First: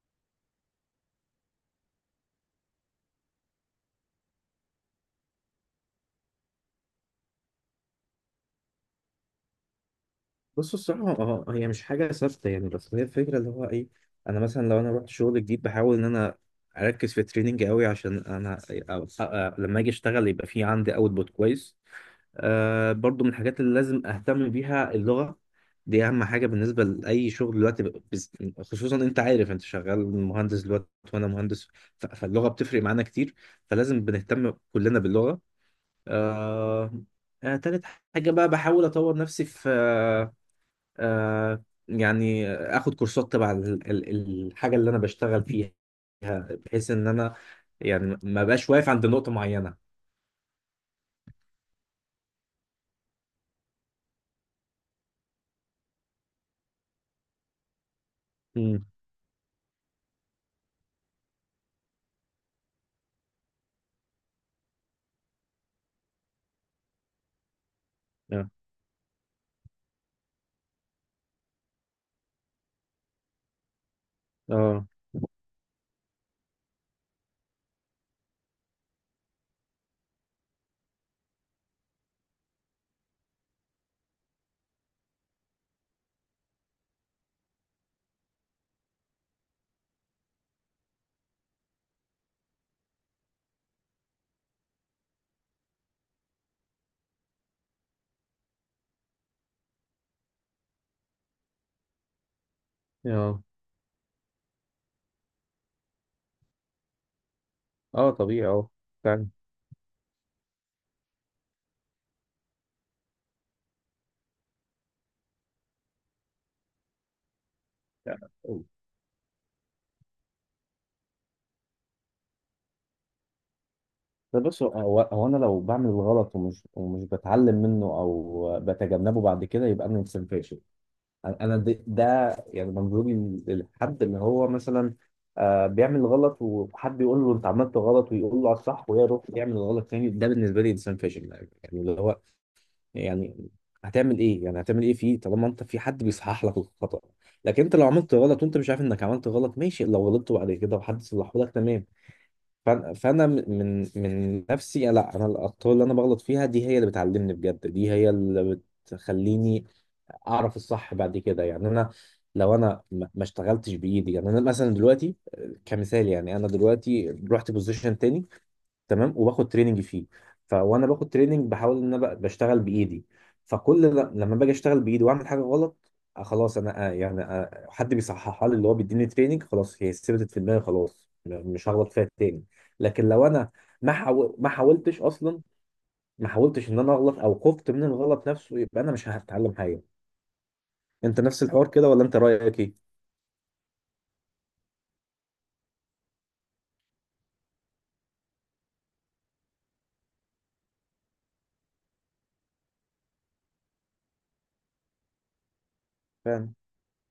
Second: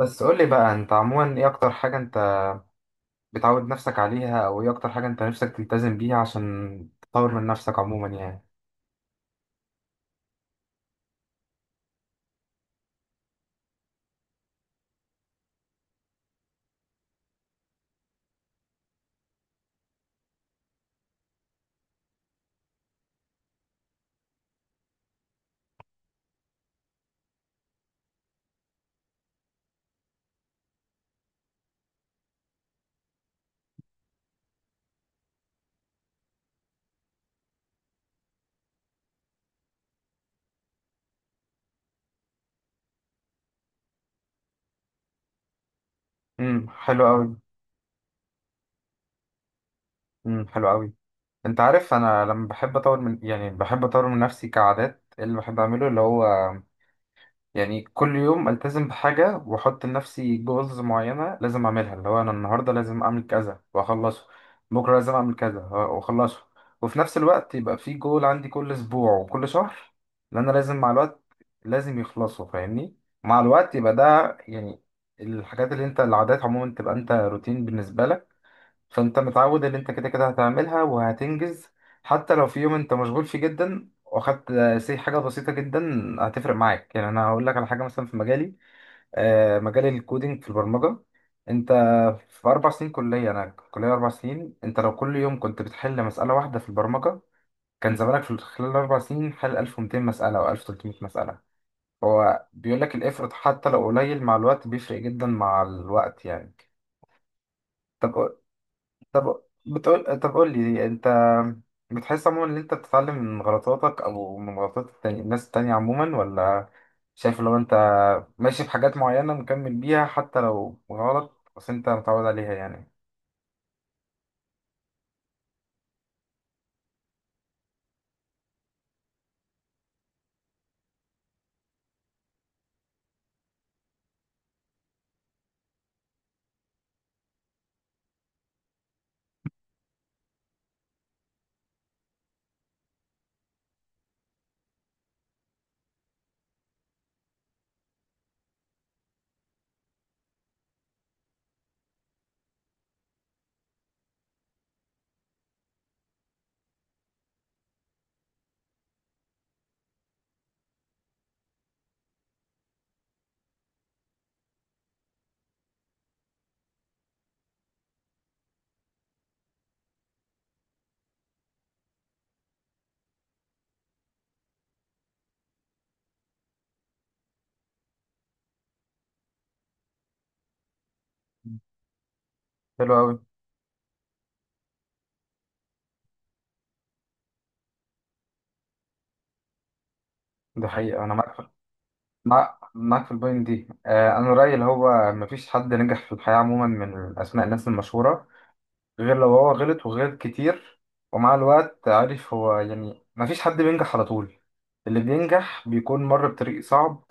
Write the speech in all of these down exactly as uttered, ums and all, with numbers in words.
بس قول لي بقى، انت عموما ايه اكتر حاجة انت بتعود نفسك عليها، او ايه اكتر حاجة انت نفسك تلتزم بيها عشان تطور من نفسك عموما يعني؟ بص الصراحة، اه هي مش حاجة ثابتة، يعني بس هي الفكرة اللي هو ايه. انا مثلا لو انا رحت شغل جديد بحاول ان انا اركز في التريننج قوي، عشان انا أ- أ- لما اجي اشتغل يبقى في عندي اوتبوت كويس. آه برضو من الحاجات اللي لازم اهتم بيها اللغة. دي اهم حاجة بالنسبة لاي شغل دلوقتي ب- بز- خصوصا انت عارف انت شغال مهندس دلوقتي وانا مهندس. ف- فاللغة بتفرق معانا كتير، فلازم بنهتم كلنا باللغة. آه آه، تالت حاجة بقى بحاول أطور نفسي في، آه يعني اخد كورسات تبع ال- ال- الحاجه اللي انا بشتغل فيها، امم بحيث حلو ان قوي. انا يعني ما بقاش واقف عند نقطه معينه. امم حلو قوي. انت عارف انا لما بحب اطور من، يعني بحب اطور من نفسي كعادات، إيه اللي بحب اعمله؟ اللي هو يعني كل يوم امم، التزم بحاجه واحط لنفسي جولز معينه لازم اعملها، اللي هو انا النهارده لازم اعمل كذا واخلصه، بكره لازم اعمل كذا واخلصه، وفي نفس الوقت يبقى في جول اه عندي كل اسبوع وكل شهر، اللي انا لازم مع الوقت لازم يخلصوا، فاهمني؟ مع الوقت يبقى ده يعني اه الحاجات اللي انت العادات عموما تبقى انت روتين بالنسبه لك، فانت متعود ان انت كده كده هتعملها وهتنجز. حتى لو في يوم انت مشغول فيه جدا واخدت سي حاجه بسيطه جدا، هتفرق معاك. يعني انا هقول لك على حاجه مثلا في مجالي، آه، مجال الكودينج في البرمجه، انت في اربع سنين كليه، انا كليه اربع سنين، انت لو كل يوم كنت بتحل مساله واحده في البرمجه، كان زمانك في خلال الاربع سنين حل ألف ومئتين مساله او ألف وثلاثمية مساله. هو بيقول لك الافرط اه، حتى لو قليل مع الوقت بيفرق جدا مع الوقت يعني. آه، طب طبيعي اه، فعلا. طب بتقول طب قول لي انت، بتحس عموما ان انت بتتعلم من غلطاتك او من غلطات التاني... الناس التانية عموما، ولا شايف لو انت ماشي بحاجات معينة مكمل بيها حتى لو غلط بس انت متعود عليها يعني؟ ده بص، هو هو انا لو بعمل الغلط ومش ومش بتعلم منه او بتجنبه بعد كده يبقى انا انسان فاشل. انا د- ده يعني منظوري، للحد اللي هو مثلا آه، بيعمل غلط وحد يقول له انت عملت غلط ويقول له على الصح ويروح يعمل غلط تاني. ده بالنسبه لي انسان فاشل. يعني اللي هو، يعني هتعمل ايه، يعني هتعمل ايه فيه طالما انت في حد بيصحح لك الخطأ؟ لكن انت لو عملت غلط وانت مش عارف انك عملت غلط ماشي، لو غلطت بعد كده وحد صلحه لك تمام. فأنا فأنا من من نفسي لا، انا الاخطاء اللي انا بغلط فيها دي هي اللي بتعلمني بجد، دي هي اللي بتخليني اعرف الصح بعد كده. يعني انا لو انا ما ما اشتغلتش بايدي، يعني انا مثلا دلوقتي آه، كمثال، يعني انا دلوقتي رحت بوزيشن تاني تمام وباخد تريننج فيه. فوانا باخد تريننج بحاول ان انا ب- بشتغل بايدي، فكل ل- لما باجي اشتغل بايدي واعمل حاجه غلط، آه، خلاص انا، آه، يعني آه، حد بيصححها لي، اللي هو بيديني تريننج، خلاص هي ثبتت في دماغي، خلاص م- مش هغلط فيها تاني. حلو لكن قوي. لو انا ما حاول ما حاولتش اصلا، ما حاولتش ان انا اغلط او خفت من الغلط نفسه، يبقى انا مش هتعلم حاجه. ده حقيقة انا انت معاك نفس في... الحوار كده ولا انت مع... رايك ايه؟ معاك في البوينت دي. آه، انا رأيي اللي هو مفيش حد نجح في الحياة عموما من اسماء الناس المشهورة غير لو هو غلط وغلط كتير. ومع الوقت عارف، هو يعني مفيش حد بينجح على طول، اللي بينجح بيكون مر فعلا، بطريق صعب.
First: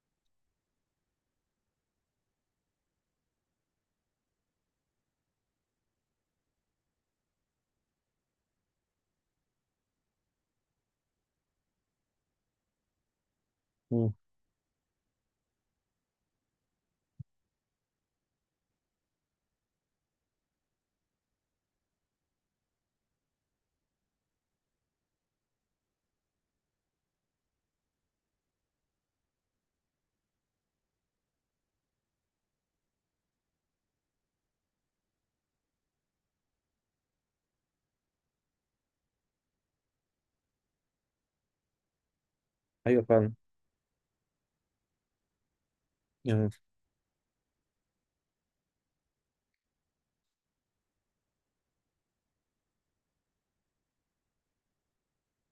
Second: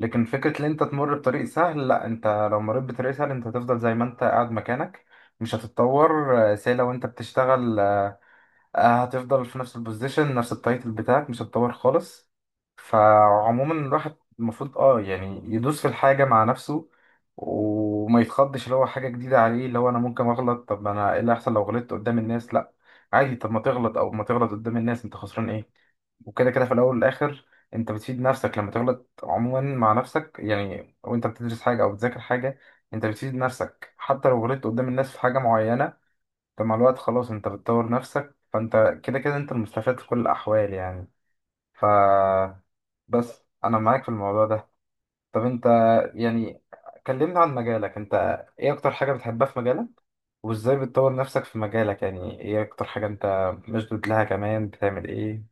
لكن فكرة ان انت تمر بطريق سهل، لا، انت لو مريت بطريق سهل انت هتفضل زي ما انت قاعد مكانك، مش هتتطور. آه، سي لو انت بتشتغل آه، آه، هتفضل في نفس البوزيشن، نفس التايتل بتاعك، مش هتطور خالص. فعموما مم، الواحد المفروض اه يعني يدوس في الحاجة مع نفسه، وما يتخضش اللي هو حاجة جديدة عليه، اللي هو انا ممكن اغلط. طب انا ايه اللي هيحصل لو غلطت قدام الناس؟ لا عادي. طب ما تغلط او ما تغلط قدام الناس، انت خسران ايه؟ وكده كده في الاول والاخر انت بتفيد نفسك لما تغلط عموما مع نفسك، يعني وانت بتدرس حاجة او بتذاكر حاجة انت بتفيد نفسك. حتى لو غلطت قدام الناس في حاجة معينة، انت مع الوقت خلاص انت بتطور نفسك، فانت كده كده انت المستفاد في كل الاحوال يعني. ف ايوه فعلا. بس انا معاك في الموضوع ده. طب انت يعني يعني، كلمنا عن مجالك انت، ايه اكتر حاجة بتحبها في مجالك؟ وازاي بتطور نفسك في مجالك؟ يعني ايه اكتر حاجة انت مشدود لها؟ كمان بتعمل ايه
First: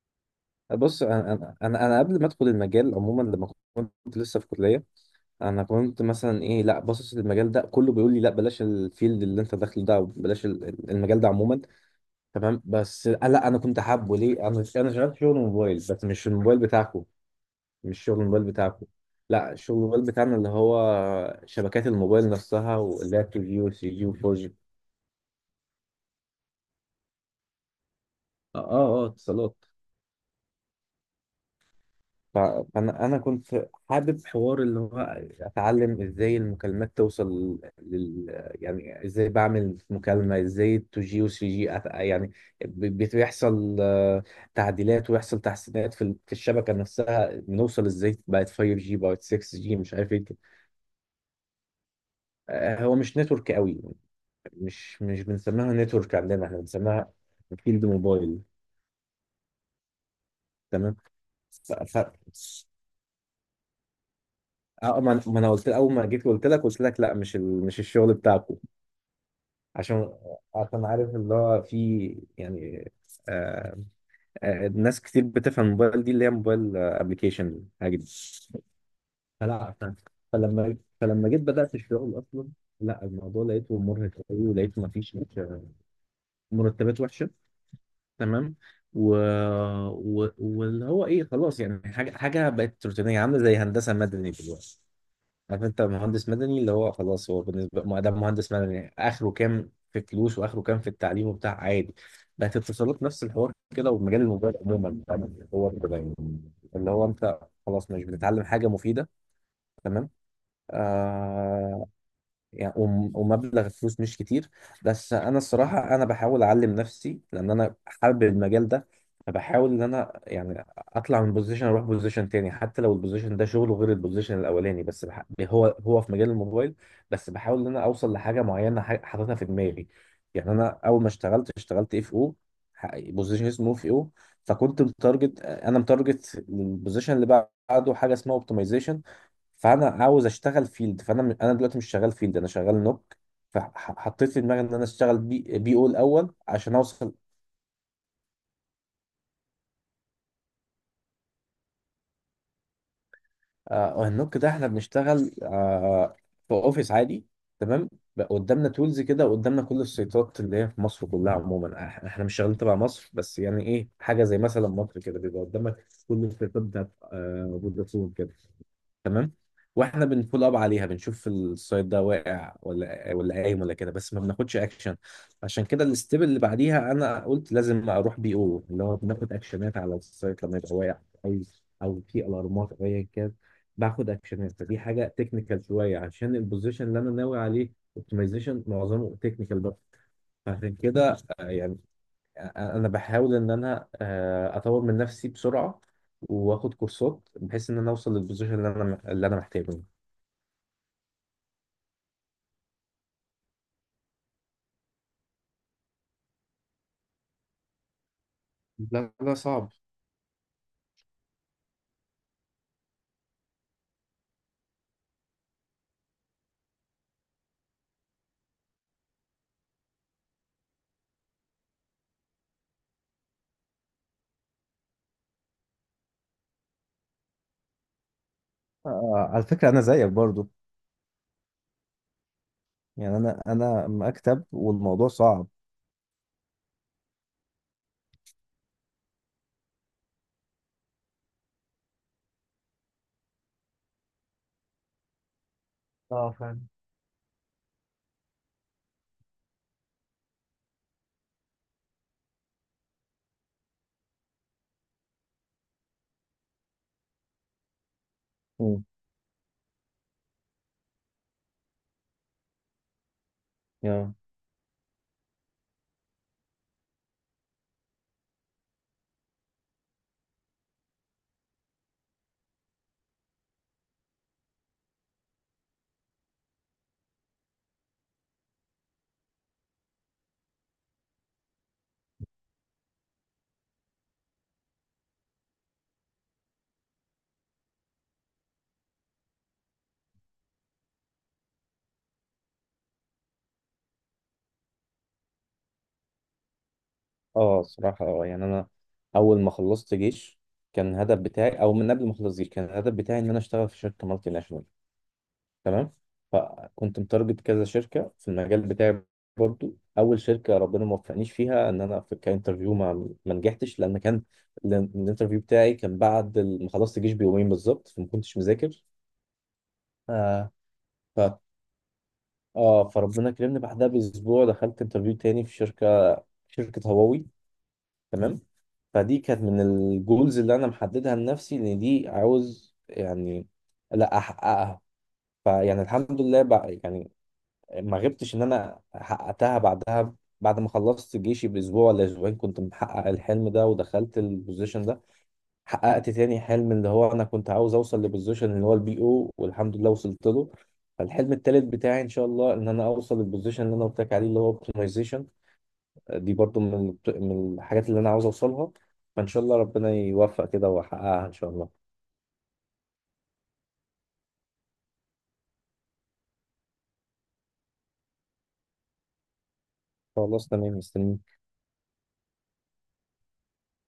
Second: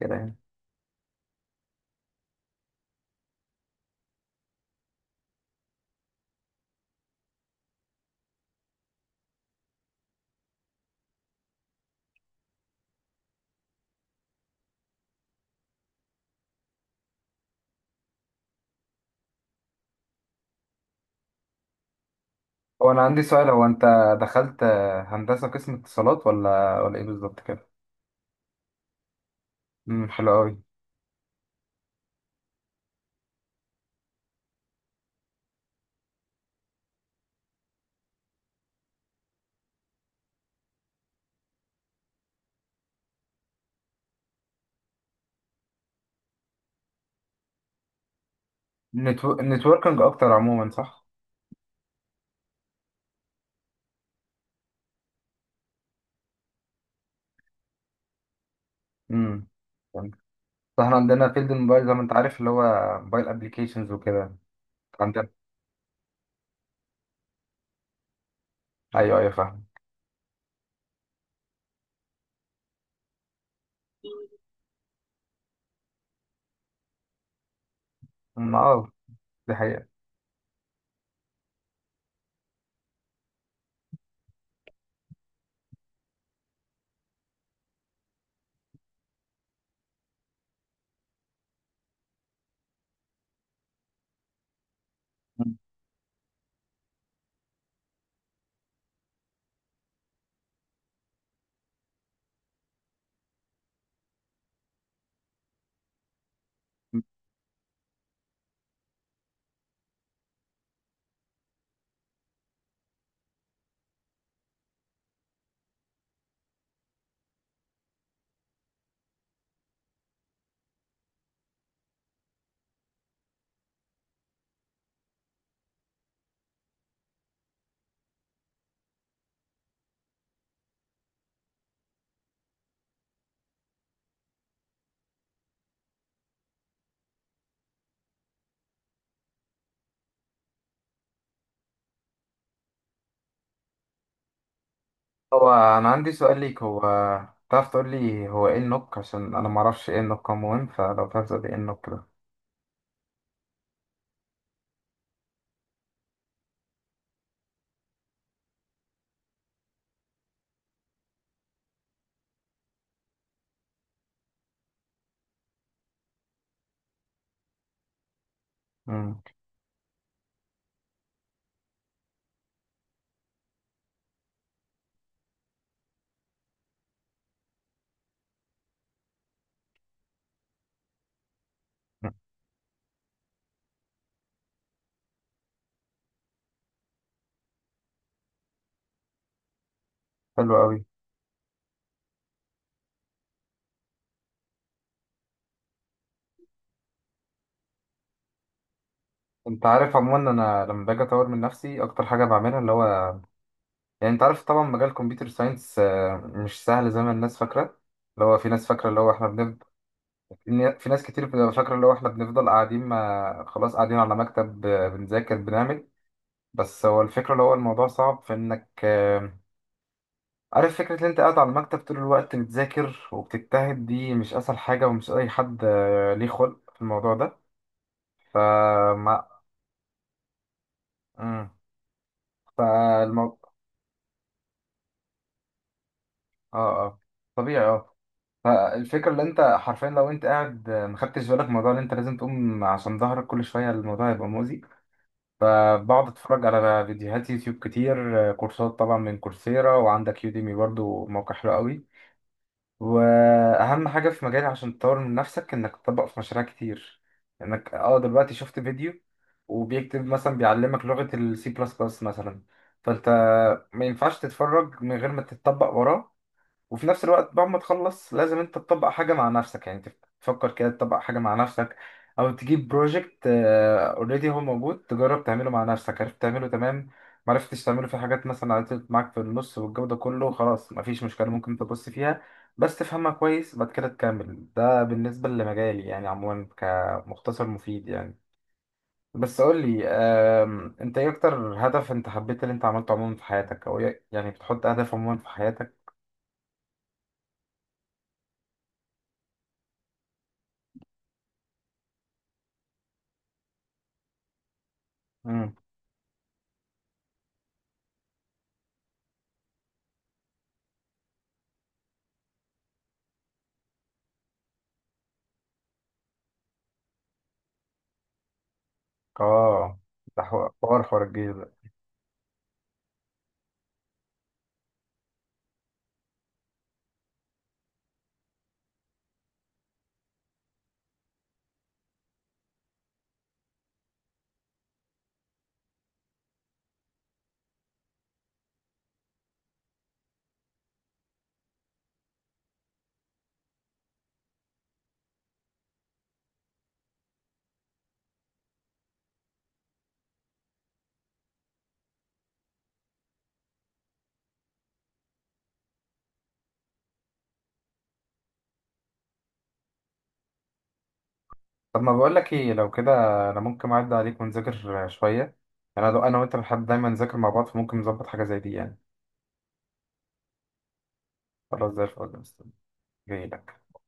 كده يعني؟ بص، انا انا انا أنا قبل ما ادخل المجال عموما، لما كنت لسه في كليه انا كنت مثلا ايه، لا، باصص للمجال ده كله بيقول لي لا بلاش الفيلد اللي انت داخله ده، بلاش المجال ده عموما. تمام، بس أنا- لا انا كنت حابه ليه؟ انا انا شغال شغل موبايل، بس مش الموبايل بتاعكم، مش شغل الموبايل بتاعكم. لا، شغل الموبايل بتاعنا اللي هو شبكات الموبايل نفسها هو انا واللي عندي هي سؤال، تو جي هو و انت ثري جي و فور جي. دخلت هندسة قسم اتصالات ولا ولا ايه بالظبط كده؟ اه اه آه، اتصالات. امم حلو قوي. ف- فانا انا كنت حابب حوار اللي هو اتعلم ازاي المكالمات توصل لل، يعني ازاي بعمل مكالمه، ازاي اتنين جي و تلاتة جي أت- يعني ب- بت- بيحصل آه، تعديلات ويحصل تحسينات في ال- في الشبكه نفسها، بنوصل ازاي بقت خمسة جي بقت نتو... ستة جي مش نتوركنج عارف ايه اكتر كده. عموما، صح؟ آه، هو مش نتورك قوي، مش مش بنسميها نتورك عندنا، احنا بنسميها فيلد موبايل. امم فاحنا تمام. عندنا فيلد ف... الموبايل زي ما انت عارف، اللي ف... هو موبايل ابلكيشنز وكده اه، ما عندنا. ما انا قلت اول ما جيت، قلت لك قلت لك لا مش ال... مش الشغل بتاعكم، ايوه، ايوه، فاهم. عشان عشان عارف اللي هو في يعني آه آه ناس كتير بتفهم الموبايل دي اللي هي موبايل ابلكيشن حاجه دي. أمم، اه، دي فلا حقيقة. ف- فلما فلما جيت بدات الشغل اصلا، لا، الموضوع لقيته مرهق قوي ولقيته ما فيش آه، مرتبات وحشه تمام. و... و... واللي هو ايه، خلاص يعني حاجه حاجه بقت روتينيه، عامله زي هندسه مدني دلوقتي. مم. عارف انت مهندس مدني اللي هو خلاص هو بالنسبه ما ده مهندس مدني اخره كام في فلوس واخره كام في التعليم وبتاع عادي. بقت اتصالات نفس الحوار كده، ومجال الموبايل عموما، فاهم؟ هو كده يعني اللي هو انت خلاص مش بتتعلم حاجه مفيده. تمام. آه يعني وم- ومبلغ الفلوس مش كتير. بس انا الصراحه انا بحاول اعلم نفسي لان انا حابب المجال ده. فبحاول ان انا يعني اطلع من بوزيشن اروح بوزيشن تاني، حتى لو البوزيشن ده شغله غير البوزيشن الاولاني، بس بح... هو هو في مجال الموبايل، بس بحاول ان انا اوصل لحاجه معينه ح- حاططها في دماغي. يعني انا اول ما اشتغلت، اشتغلت اف او، بوزيشن اسمه اف او. فكنت متارجت، انا متارجت البوزيشن اللي بعده حاجه اسمها اوبتمايزيشن. فانا عاوز اشتغل فيلد، فانا م- انا دلوقتي مش شغال فيلد، انا شغال نوك. فحطيت في دماغي ان انا اشتغل هو بي, بي او انا عندي الاول سؤال ليك، عشان هو اوصل. تعرف تقول لي هو ايه النوك؟ عشان انا ما اعرفش ايه النوك عموما، فلو تعرف تقول لي ايه النوك ده. آه النوك ده احنا بنشتغل آه في اوفيس عادي. تمام. بقى قدامنا تولز كده، وقدامنا كل السيطات اللي هي في مصر كلها عموما، إح- احنا مش شغالين تبع مصر بس، يعني ايه حاجه زي مثلا مصر كده بيبقى قدامك كل السيطات بتاعت آه فودافون كده. أمم، تمام. واحنا بنفول اب عليها بنشوف السايت ده واقع ولا ولا قايم ولا كده، بس ما بناخدش اكشن. عشان كده الستيب اللي بعديها انا قلت لازم اروح بي او، اللي هو بناخد اكشنات على السايت لما يبقى واقع، او او في الارمات او ايا كان، باخد اكشنات. فدي حاجه تكنيكال شويه، عشان البوزيشن اللي انا ناوي عليه اوبتمايزيشن معظمه تكنيكال بقى. حلو فعشان قوي. كده آه، يعني انا بحاول ان انا آه، اطور من نفسي بسرعه، واخد كورسات بحيث ان انا اوصل للبوزيشن اللي انا اللي انا انت محتاجه. عارف عموما انا لما باجي اطور من نفسي اكتر حاجه بعملها اللي هو، يعني انت عارف طبعا مجال كمبيوتر ساينس مش سهل زي ما الناس فاكره. اللي هو في ناس فاكره اللي ده هو احنا، ده صعب. إن في ناس كتير بتبقى فاكرة اللي هو إحنا بنفضل قاعدين ما خلاص قاعدين على مكتب آه، بنذاكر بنعمل. بس هو الفكرة اللي هو الموضوع صعب في إنك، آه، عارف فكرة إن أنت قاعد على المكتب طول الوقت بتذاكر وبتجتهد، دي مش أسهل حاجة، ومش أي حد آه، ليه خلق في الموضوع ده. فما آه، على فكرة أنا زيك برضو، مم. يعني فالمو... أنا أنا مكتب والموضوع صعب. آه، آه، طبيعي آه فالفكرة اللي أنت حرفيا لو أنت قاعد آه، ما خدتش بالك من الموضوع، اللي أنت لازم تقوم عشان ظهرك كل شوية، الموضوع هيبقى مؤذي. فبقعد اه اتفرج فعلا، على فيديوهات يوتيوب كتير، آه، كورسات طبعا من كورسيرا، وعندك يوديمي برضو موقع حلو قوي. واهم حاجه في مجالي عشان تطور من نفسك انك تطبق في مشاريع كتير، انك اه دلوقتي شفت مم، فيديو وبيكتب مثلا بيعلمك لغه السي بلس بلس مثلا، فانت ما يا. ينفعش تتفرج من غير ما تتطبق وراه. وفي نفس الوقت بعد ما تخلص لازم انت تطبق حاجة مع نفسك، يعني تف- تفكر كده تطبق حاجة مع نفسك، او تجيب بروجكت اوريدي هو موجود تجرب تعمله مع نفسك. عرفت تعمله، تمام. معرفتش تعمله، في حاجات مثلا عطلت معاك في النص والجو ده كله، خلاص مفيش مشكلة، ممكن تبص فيها بس تفهمها كويس بعد كده تكمل. ده بالنسبة لمجالي يعني، عموما كمختصر مفيد يعني. بس قول لي، آم، انت ايه اكتر هدف انت حبيت اللي انت عملته عموما في حياتك، او ايه- يعني بتحط هدف عموما في حياتك؟ اه صراحه، اه يعني انا اول ما خلصت جيش كان الهدف بتاعي، او من قبل ما اخلص جيش كان الهدف بتاعي ان انا اشتغل في شركه مالتي ناشونال. تمام. فكنت متارجت كذا شركه في المجال بتاعي. برضو اول شركه ربنا ما وفقنيش فيها، ان انا في كانترفيو ما ما نجحتش، لان كان، لأن الانترفيو بتاعي كان بعد ال- ما خلصت الجيش بيومين بالظبط، فما كنتش مذاكر. اه. ده حو- آه حوار حوار ف الجيش ده. اه فربنا كرمني بعدها باسبوع، دخلت انترفيو تاني في شركه، شركه هواوي. تمام. فدي كانت من الجولز اللي انا محددها لنفسي ان دي عاوز يعني لا احققها. فيعني الحمد لله بقى يعني، ما غبتش ان انا حققتها بعدها. بعد ما خلصت جيشي باسبوع ولا اسبوعين كنت محقق الحلم ده ودخلت البوزيشن ده. حققت تاني حلم اللي هو انا كنت عاوز اوصل لبوزيشن اللي هو البي او، والحمد لله وصلت له. فالحلم التالت بتاعي ان شاء الله ان انا اوصل للبوزيشن اللي انا قلت لك عليه اللي هو اوبتمايزيشن. دي برضو من البت- من الحاجات اللي انا عاوز اوصلها. فان شاء الله ربنا يوفق كده واحققها ان شاء الله. طب ما بقول لك ايه لو كده، انا ممكن اعدي عليك ونذاكر شويه، يعني انا انا وانت بنحب دايما نذاكر مع بعض، فممكن نظبط حاجه زي دي يعني. خلاص تمام، مستني. خلاص زي الفل. جاي لك.